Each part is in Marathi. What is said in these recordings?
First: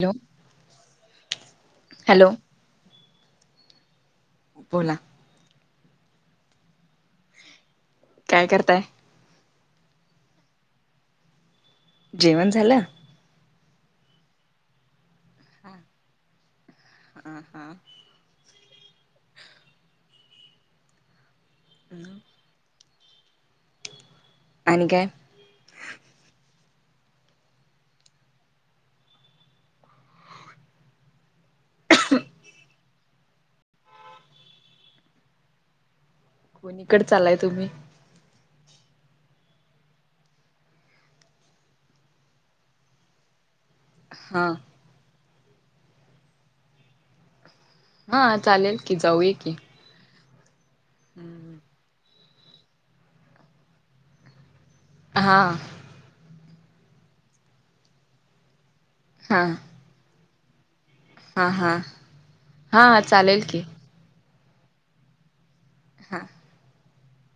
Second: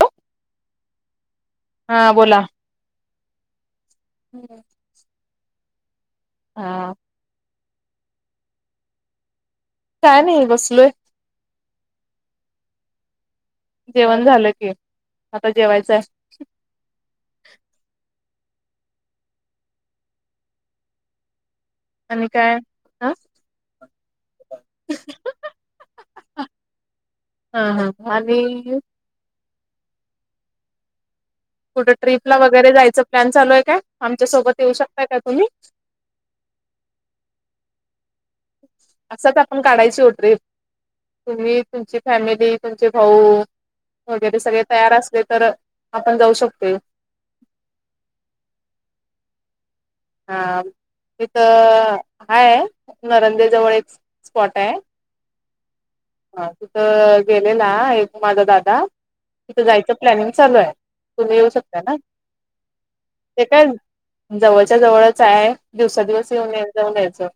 हॅलो! हा.. हॅलो बोला बोला हा काय करताय? काय नायी बसलोय जेवण झालं? जेवण झालं की आता जेवायचाय हं हं आणि काय? अ आणि काय? हा.. हा.. आणि कुठं ट्रिपला वगैरे जायचं प्लॅन चालूय काय? आमच्यासोबत येऊ शकताय का तुम्ही? कोणी कडं चाललाय तुम्ही? असंच आपण काढायचो ओ ट्रीप तुम्ही, तुमची फॅमिली तुमचे भाऊ वगैरे हा सगळे तयार असले तर.. आपण जाऊ शकतोय हा चालेल की, जाऊय की हा इथं हाय नरंदे जवळ एक स्पॉटाय हा हा तुथं गेलेला एक माझा दादा हा तिथं जायचं प्लॅनिंग चालूय तुम्ही येऊ हा हा शकता ना? हा ते चालेल की काय जवळच्या जवळचाय, दिवसा हा दिवस येऊन जाऊन यायचं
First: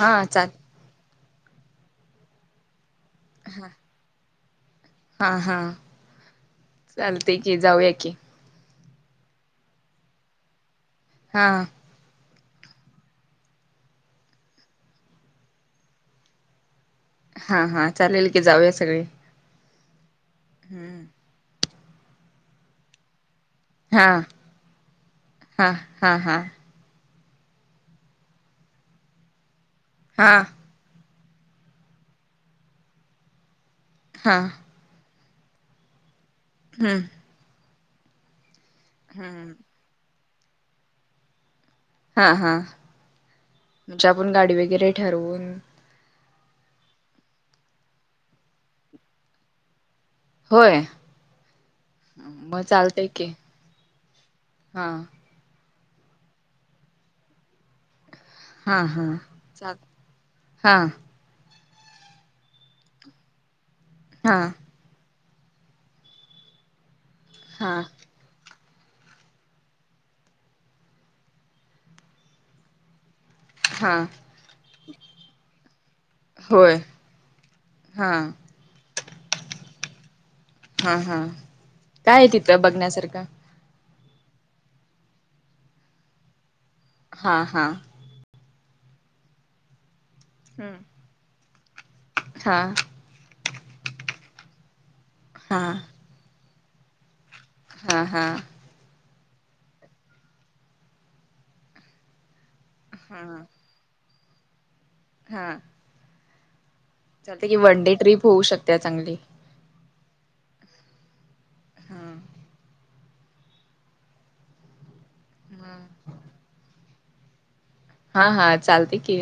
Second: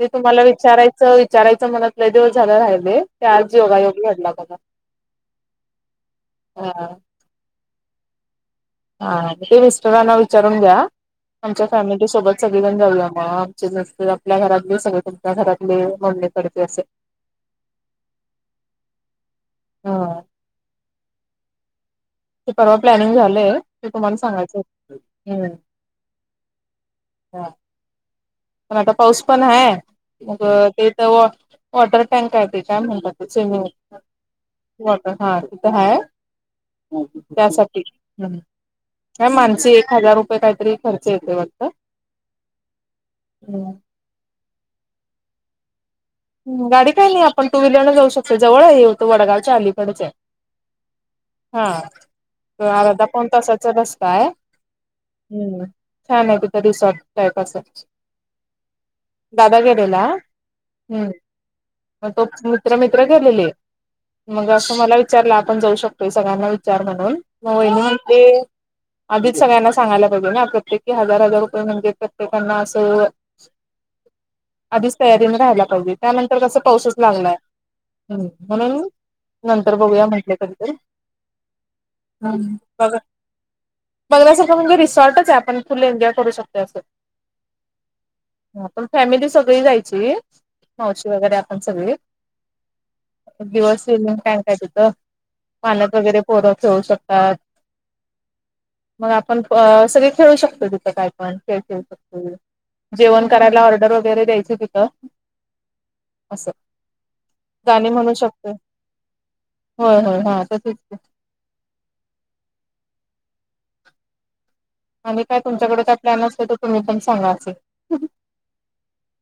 ते तुम्हाला चाल विचारायचं विचारायचं म्हणत लय दिवस राहिले ते आज योगायोग येड लागलाय हा हा हा चालतय की जाऊया की हा ते मिस्टरांना विचारून घ्या. हा आमच्या फॅमिली सोबत सगळीजण जाऊया म आमचे जास्त आपल्या घरातले सगळे तुमच्या घरातले, मम्मी कडचे असे हा हा चालेल की जाऊया संगळे हं हम्म ते परवा प्लॅनिंग झालंय ते तुम्हाला सांगायचय हम् हा हा हा हा पण आता पाऊस पण हाय. हा मग ते तर व वॉटर टँकय त्याच्या ते काय म्हणतात ते स्विमिंग हा वाॅटर हा तिथं हाय, हम्म त्यासाठी हम्म माणसी एक हजार रुपये काहीतरी खर्च येतोय वाटत हा हा हम् म्हणजे आपण गाडी वगैरे ठरवू. गाडी काही नाही आपण टू व्हीलर न जाऊ शकतो जवळ ये होतं वडगावच्या अलीकडच आहे. होय हा मग तर अर्धा चालतय की पाऊण तासाचा रस्ताय. हा हम्म छान आहे तिथं रिसॉर्ट टाईप अस. हा हा चाल हा हम्म मग तो मित्र मित्र गेलेले हा मग असं मला विचारला आपण जाऊ शकतोय सगळ्यांना विचार म्हणून मग हा वहीणी म्हटली आधीच सगळ्यांना सांगायला पाहिजे ना प्रत्येक क हजार हजार रुपये म्हणजे प्रत्येकांना असं हा आधीच तयारीने राहायला पाहिजे त्यानंतर कसं होय पाऊसच लागलाय. हा म्हणून नंतर बघूया म्हटलं तरी हा हा काय आहे तिथं बघण्यासारखं. बघला सगखं म्हणजे रिसॉर्टच आहे आपण फुल एन्जॉय करू शकतो असं. हां हां. हा पण फॅमिली सगळी जायची. हम मावशी वगैरे आपण सगळी. हा दिवस स्विमिंग टँक आहे तिथं पाण्यात वगैरे पोरं ठेवू शकतात. हा हा मग आपण सगळे खेळू शकतो तिथं काय पण खेळ खेळू शकतो. हा जेवण करायला ऑर्डर वगैरे द्यायच तिथं. हां अस गाणी डे म्हणू ट्रिप होऊ शकतो शकते चांगली होय होय हा त तेसच. हा आणि काय तुमच्याकडे काय प्लॅन असतो तो तुम्ही पण सांगा असं. हा हा चालतंय की.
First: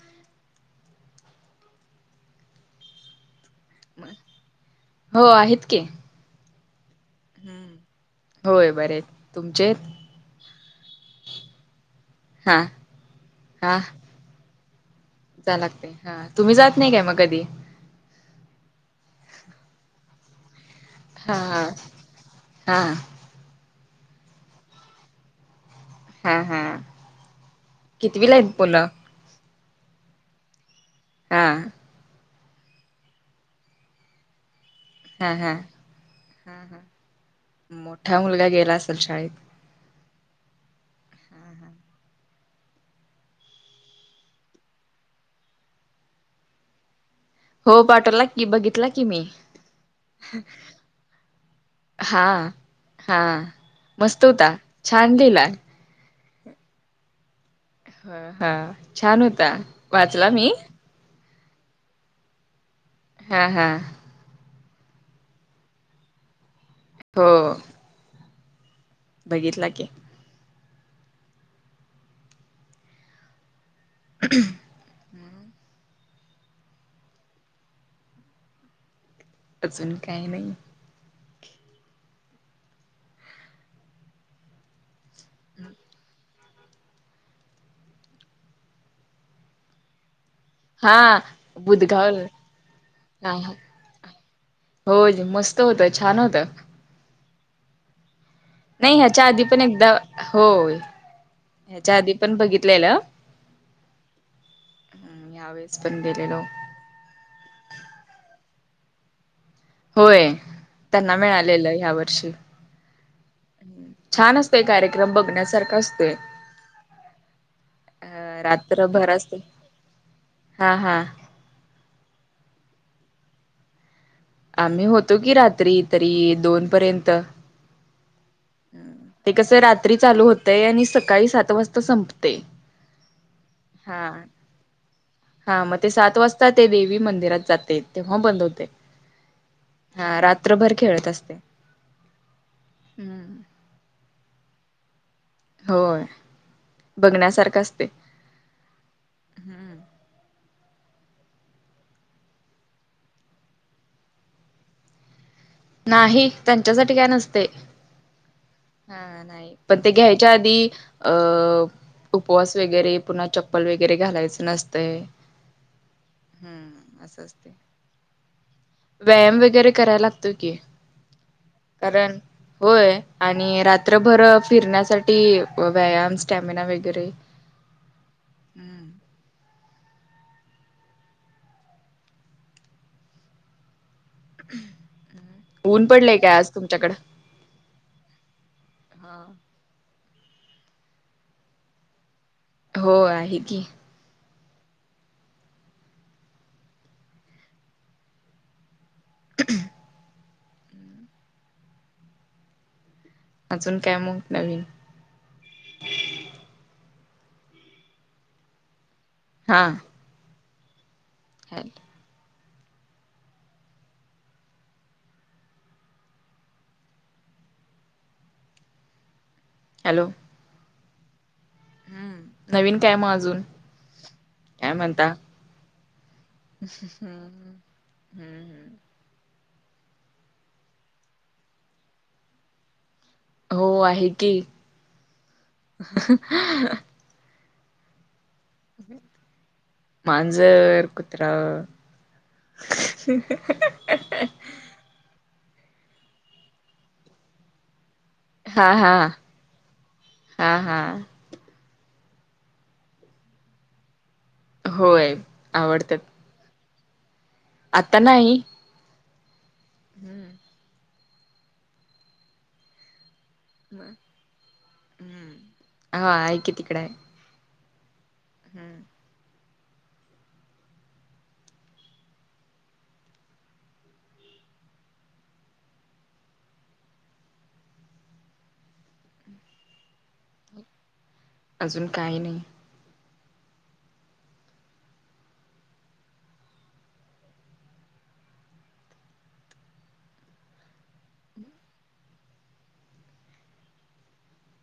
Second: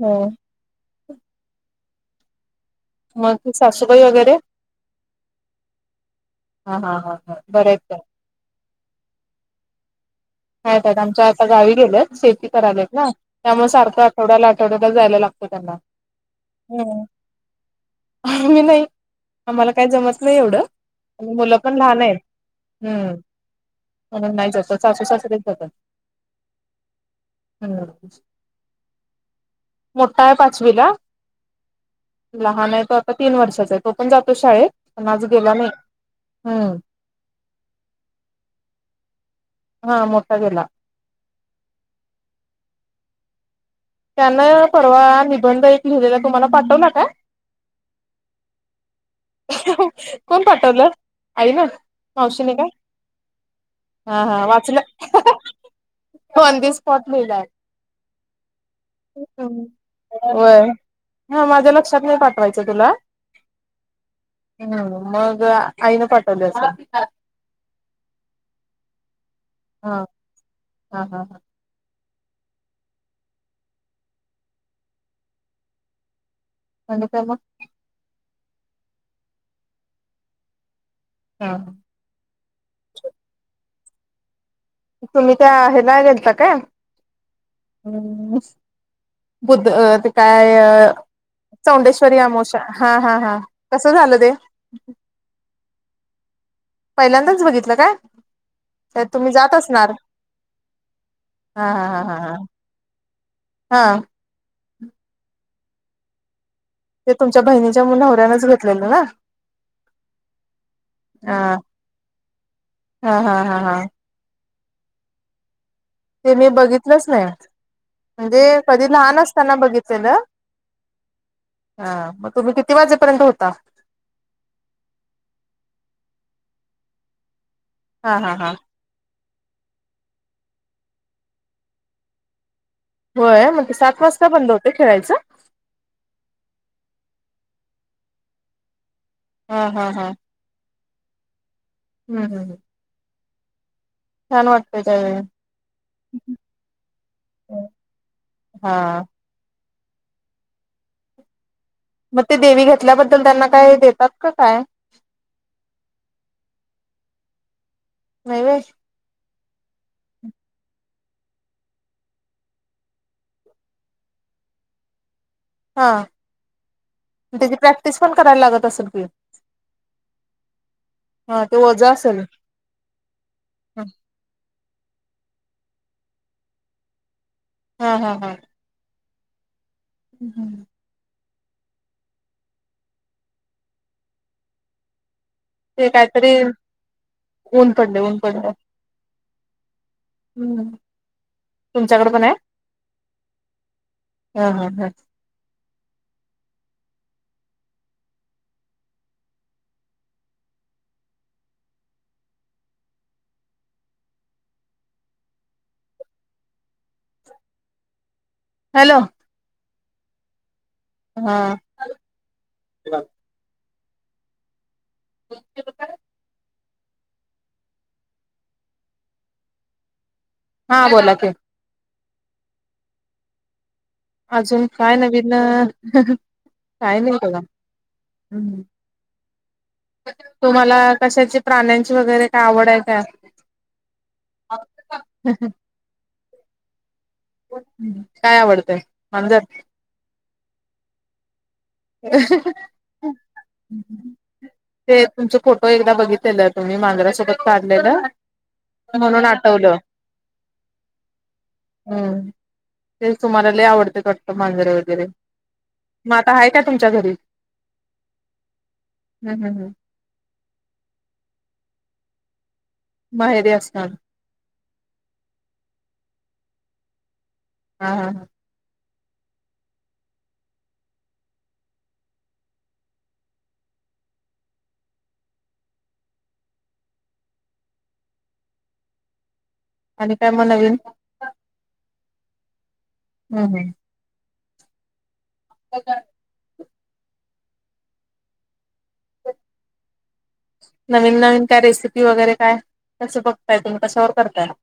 हो म त सासूबाई वगैरे. हो आहेत‌ की. हा हा हा. हम्म होय बरं आहेत तुमचे. मा आहेत आमच्या आता गावी गेलेत शेती हा करालेत ना त्यामुळे हा सारखं आठवड्याला आठवड्याला जायला लागत जा लागते हा तुम्ही जात नाही काय मग कधी. आम्ही नाही आम्हाला काय जमत नाही एवढं. हा मुलं पण लहान आहेत हा हम्म. म्हणून नाही जात सासू-सासरेच जातात. हा हा हम्म कितवीला आहेत मुलं? मोठा आहे पाचवीला. हा लहान आहे तो आता तीन वर्षाचा आहे तो पण जातो शाळेत पण आज हा हा गेला नाही, हा हम्म हा मोठा मुलगा गेला असेल शाळेत? हा मोठा गेला त्यान परवा निबंध एक लिहिलेला तुम्हाला पाठवला काय? हो पाठवला की बघितला की मी. कोण पाठवलं आई ना हा मावशीने काय हा हा मस्त हा होता, वाचलं छान लिहिला. ऑन द स्पॉट लिहिलंय. ह हा छान होता वाचला मी. होय हा माझ्या लक्षात नाही पाठवायचं तुला. हा हा! ! ! हम् मग आईन पाठवले होते. हो! बघितलाकी! हा हा हां! हम्! झाली काम! अजून काही नाही! हा! तुम्ही त्या गेलता काय? हम्म बुध अ ते! काय हा बुधगाव चौंडेश्वरी अमावास्या हा हा हा कसं झालं ते! हो मस्त होतं छान होतं! पहिल्यांदाच बघितलं काय? नाही, तर तुम्ही ह्याच्याआधी जात पण एकदा असणार होय! हा हा हा ह्याच्याआधी हा पण हा बघितलेलं! हा यावेेळेस पण गेलेलो! ते तुमच्या बहिणीच्या नवऱ्यानच घेतलेलं ना? होय, त्यांना हा मिळालेलं ह्या वर्षी हा हा हा हा छान असतोय कार्यक्रम बघण्यासारखा असतो. ते मी बघितलंच नाही. म्हणजे अ कधी रात्रभर लहान असते असताना बघितलेल. हा हा हा मग तुम्ही किती वाजेपर्यंत होता? आम्ही होतो की रात्री तरी दोन पर्यंत हा हा हा ते कसं रात्री चालू होतय आणि सकाळी सात वाजता संपते. होय, मग ते सात हा वाजता बंद होते खेळायचं. हा मग ते सात वाजता ते देवी मंदिरात जाते तेव्हा बंद होते. हा रात्रभर खेळत असते. हम् हम ह हम्म छान वाटत आहे. होय बघण्यासारखं असते. हा! ! ! ! हम्म! ! ! ! मग ते देवी घेतल्याबद्दल त्यांना काय देतात का काय? नाही त्यांच्यासाठी काय नसते. नैवेश. हा नाही पण ते घ्यायच्या आधी अ उपवास वगैरे पुन्हा चप्पल वगैरे घालायचं नसतं. हा ह असच ते त्याची प्रॅक्टिस पण करायला लागत असेल की व्यायाम वगैरे कराय लाग. हा ते ओझ कारण असेल होय आणि रात्रभर फिरण्यासाठी व्यायाम स्टॅमिना वगैरे हा हा हा हम्म ह् हम हम् ते काहीतरी ऊन पडले ऊन पडले. हा ह् तुमच्याकडे पण आहे. हो आहे की? हा हा हा [inaudible] अजून काय मग नवीन? हॅलो. हा. हा. हॅ [unintelligible] हॅलो. हा बोला की. हम्म. नवीन काय म अजून? अजून काय नवीन? काय हम्. नाही बघा. ह. हम्म हम्म. तुम्हाला कशाची प्राण्यांची वगैरे काय आवड आहे का? हो आहे की. काय आवडतंय मांजर? मांजर, कुत्रा. [inaudible] ते तुमचे फोटो एकदा बघितलेले. तुम्ही मांजरासोबत काढले ना? हा हा म्हणून आठवलं. हा हा हम्म. तेच तुमाला लई आवडत क- मांजर वगैरे. होय मग आता आहे का तुमच्या घरी? आत्ता नाही. हम हम हं. हम्म. म हे द्या. म. हम्. हो आहे की तिकडे आहे. हा हां हा. हम्म. आणि काय म नवीन? अजून काही नाही. हम् हम. [unintelligible] नवीन नवीन काय रेसिपी वगैरे काय? कसं बघताय? तुम्ही कशावर करताय?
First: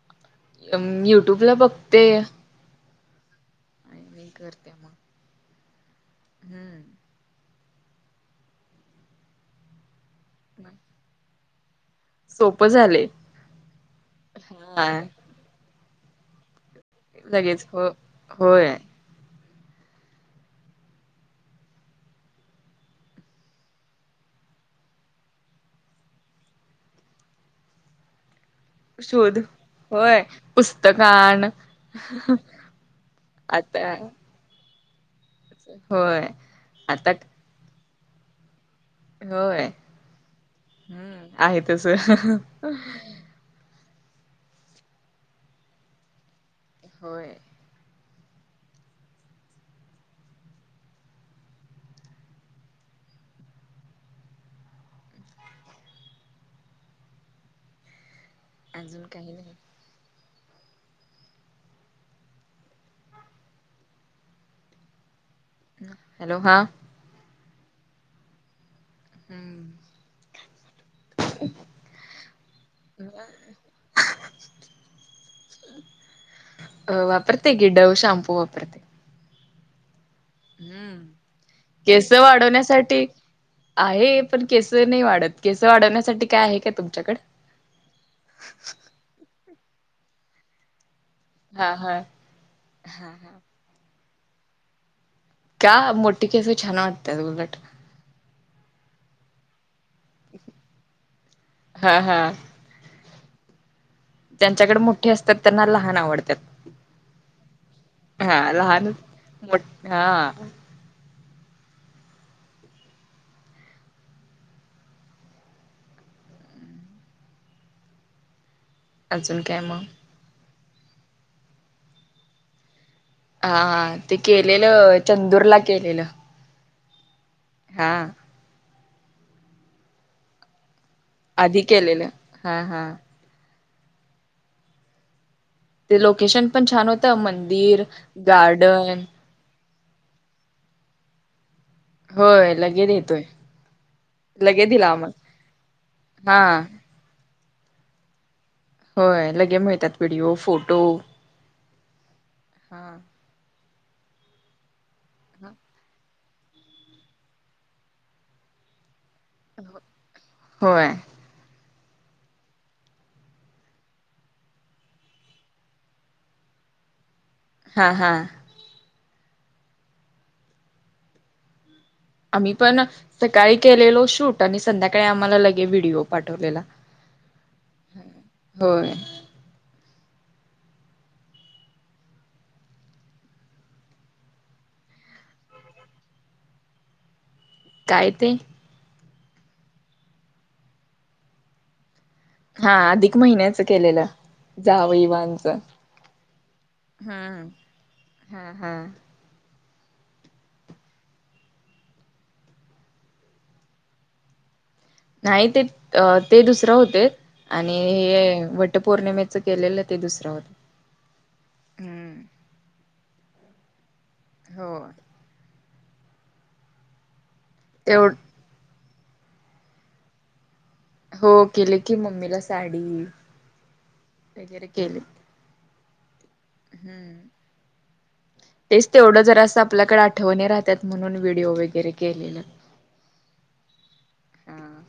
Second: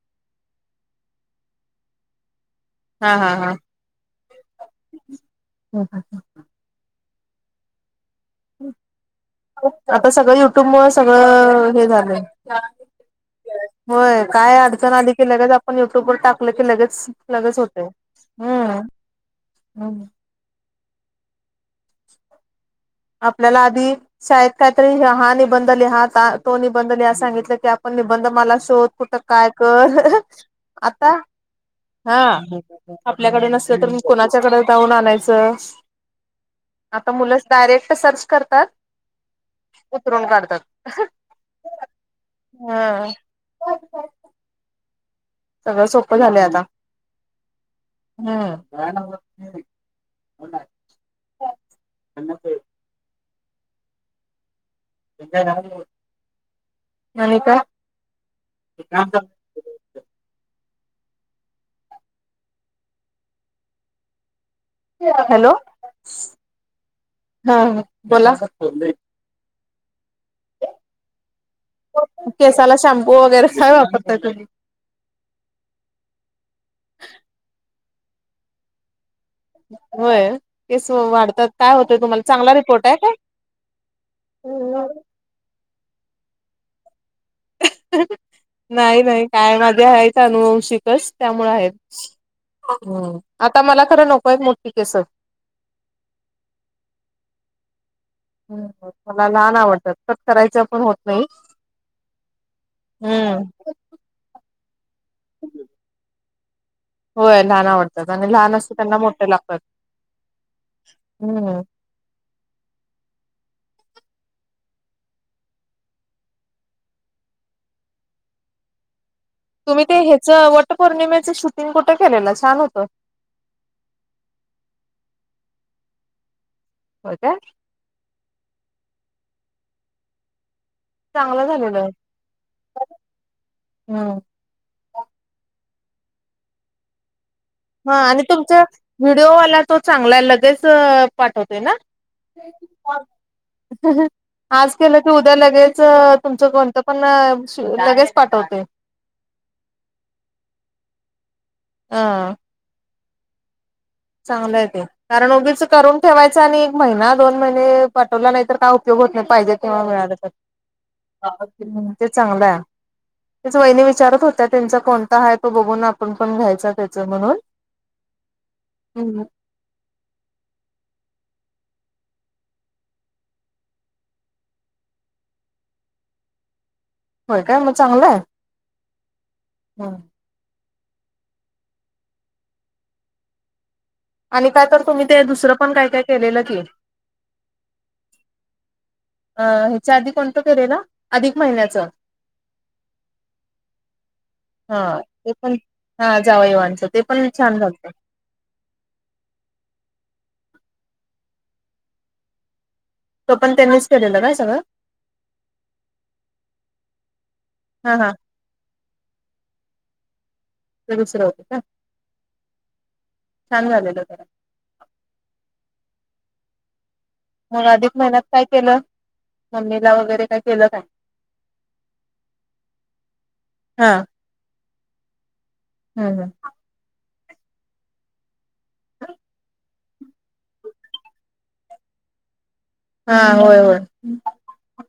अं. युट्यूबला बघते. हा हा हा. आणि मी करते मग. ह ह ह. हम्म. आता सगळं, युट्युब मुळे सगळं हे झालंय. सोपं झाले होय. काय अडचण हा आली की, लगेच आपण युट्यूब वर टाकल की लगेच. लगेच होतय. हो होय हम्म हम्म. आपल्याला आधी- शाळेत काहीतरी, हा निबंध लिहा तो निबंध लिहा सांगितलं की आपण निबंधमाला- तो कुठं शोध काय कर होय आता? पुस्तकान हा. आपल्याकडे नसलं तर आता म कोणा- त्याच्याकडे जाऊन आणायचं. होय आता मुलंच डायरेक्ट सर्च करतात. होय उतरवून काढतात. हम्म आहे तस हम. सगळं सोप्प झालंय आता. होय. हम्. [unintelligible] [unintelligible] अनिका अजून काही नाही हॅलो हम्म हॅलो हा हा बोला हम्म. केसाला शॅम्पू वगैरे काय वापरताय तुम्ही. अ वापरते की डव शॅम्पू वापरते. होय केस हम्म. वाढतात काय होतय केस तुम्हाला चांगला रिपोर्ट आहे वाढवण्यासाठी काय आहे पण केस नाही वाढत केस वाढवण्यासाठी काय आहे का तुमच्याकड नाही नाही काय माझे आहेत अनुवंशिकच त्यामुळे आहेत हा हा हम्म आता मला खरं नको आहेत मोठी केस का मोठी केस छान वाटत्यात उलट. हम्म मला लहान आवडतात कट करायचं पण होत नाही. हा हा. हम्म ज्यांच्याकड मोठी असतात त्यांना लहान आवडतात. होय लहान आवडतात आणि लहान असतयं त्यांना मोठी लागतात मोठ हा. हम्म. अजून. काय मग तुम्ही ते ह्याचं वटपौर्णिमेच शूटिंग कुठं केलेलं छान होतं. हा ते केलेलं चंदूर ला केलेलं. होय काय हा. चांगलं आधी झालेलं केलेलं हा हा. हम्म ते लोकेशन पण छान होतं मंदिर गार्डन. देववाला तो चांगला लगेच पाठवतोय ना. होय लगे देतोय लगे आज दिला केलं की आम्हाला उद्या लगेच तुमच हा कोणत. पण लगेच पाठवतोय. होय लगे मिळतात व्हिडीओ, फोटो हा हा चांगलं आहे ते कारण उगीच करून ठेवायचं आणि एक महिना दोन महिने पाठवला नाहीतर काय उपयोग ते होत नाही पाहिजे तेव्हा मिळालं तर होय ते चांगलं आहे. तेच वहिनी विचारत होत्या त्यांचा कोणता हाय तो बघून आपण पण घ्यायचा त्याच म्हणून. हा हा. हम्म आम्ही पण सकाळी केलेलो शूट आणि संध्याकाळी आम्हाला लगे व्हिडिओ पाठवलेला होय काय मग चांगलंय होय हम्म आणि काय तर तुम्ही ते दुसरं पण काय काय केलेलं की काय ते अ ह्याच्या आधी कोणतं केलेल अधिक महिन्याच हा अधिक महिन्याच केलेलं हा ते पण जावईवांचं हा जावई वानच ते पण हम्म छान झालंत हा हा तो पण त्यांनीच केलेल काय सगळं नाही ते ते दुसरं होते आणि हा हा हे वटपौर्णिमेच केलेलं ते दुसरे होते ते दुसरे होते का छान झालेलं खरं हो मग अधिक तेवढ महिन्यात काय केलं मम्मीला वगैरे काय केलं काय हो केले की मम्मीला साडी हा वगैरे केले. हम्म हम्म तेच तेवढं जरा असं आपल्याकडे आठवणी राहतात म्हणून व्हिडिओ वगैरे केलेले. हा होय होय हा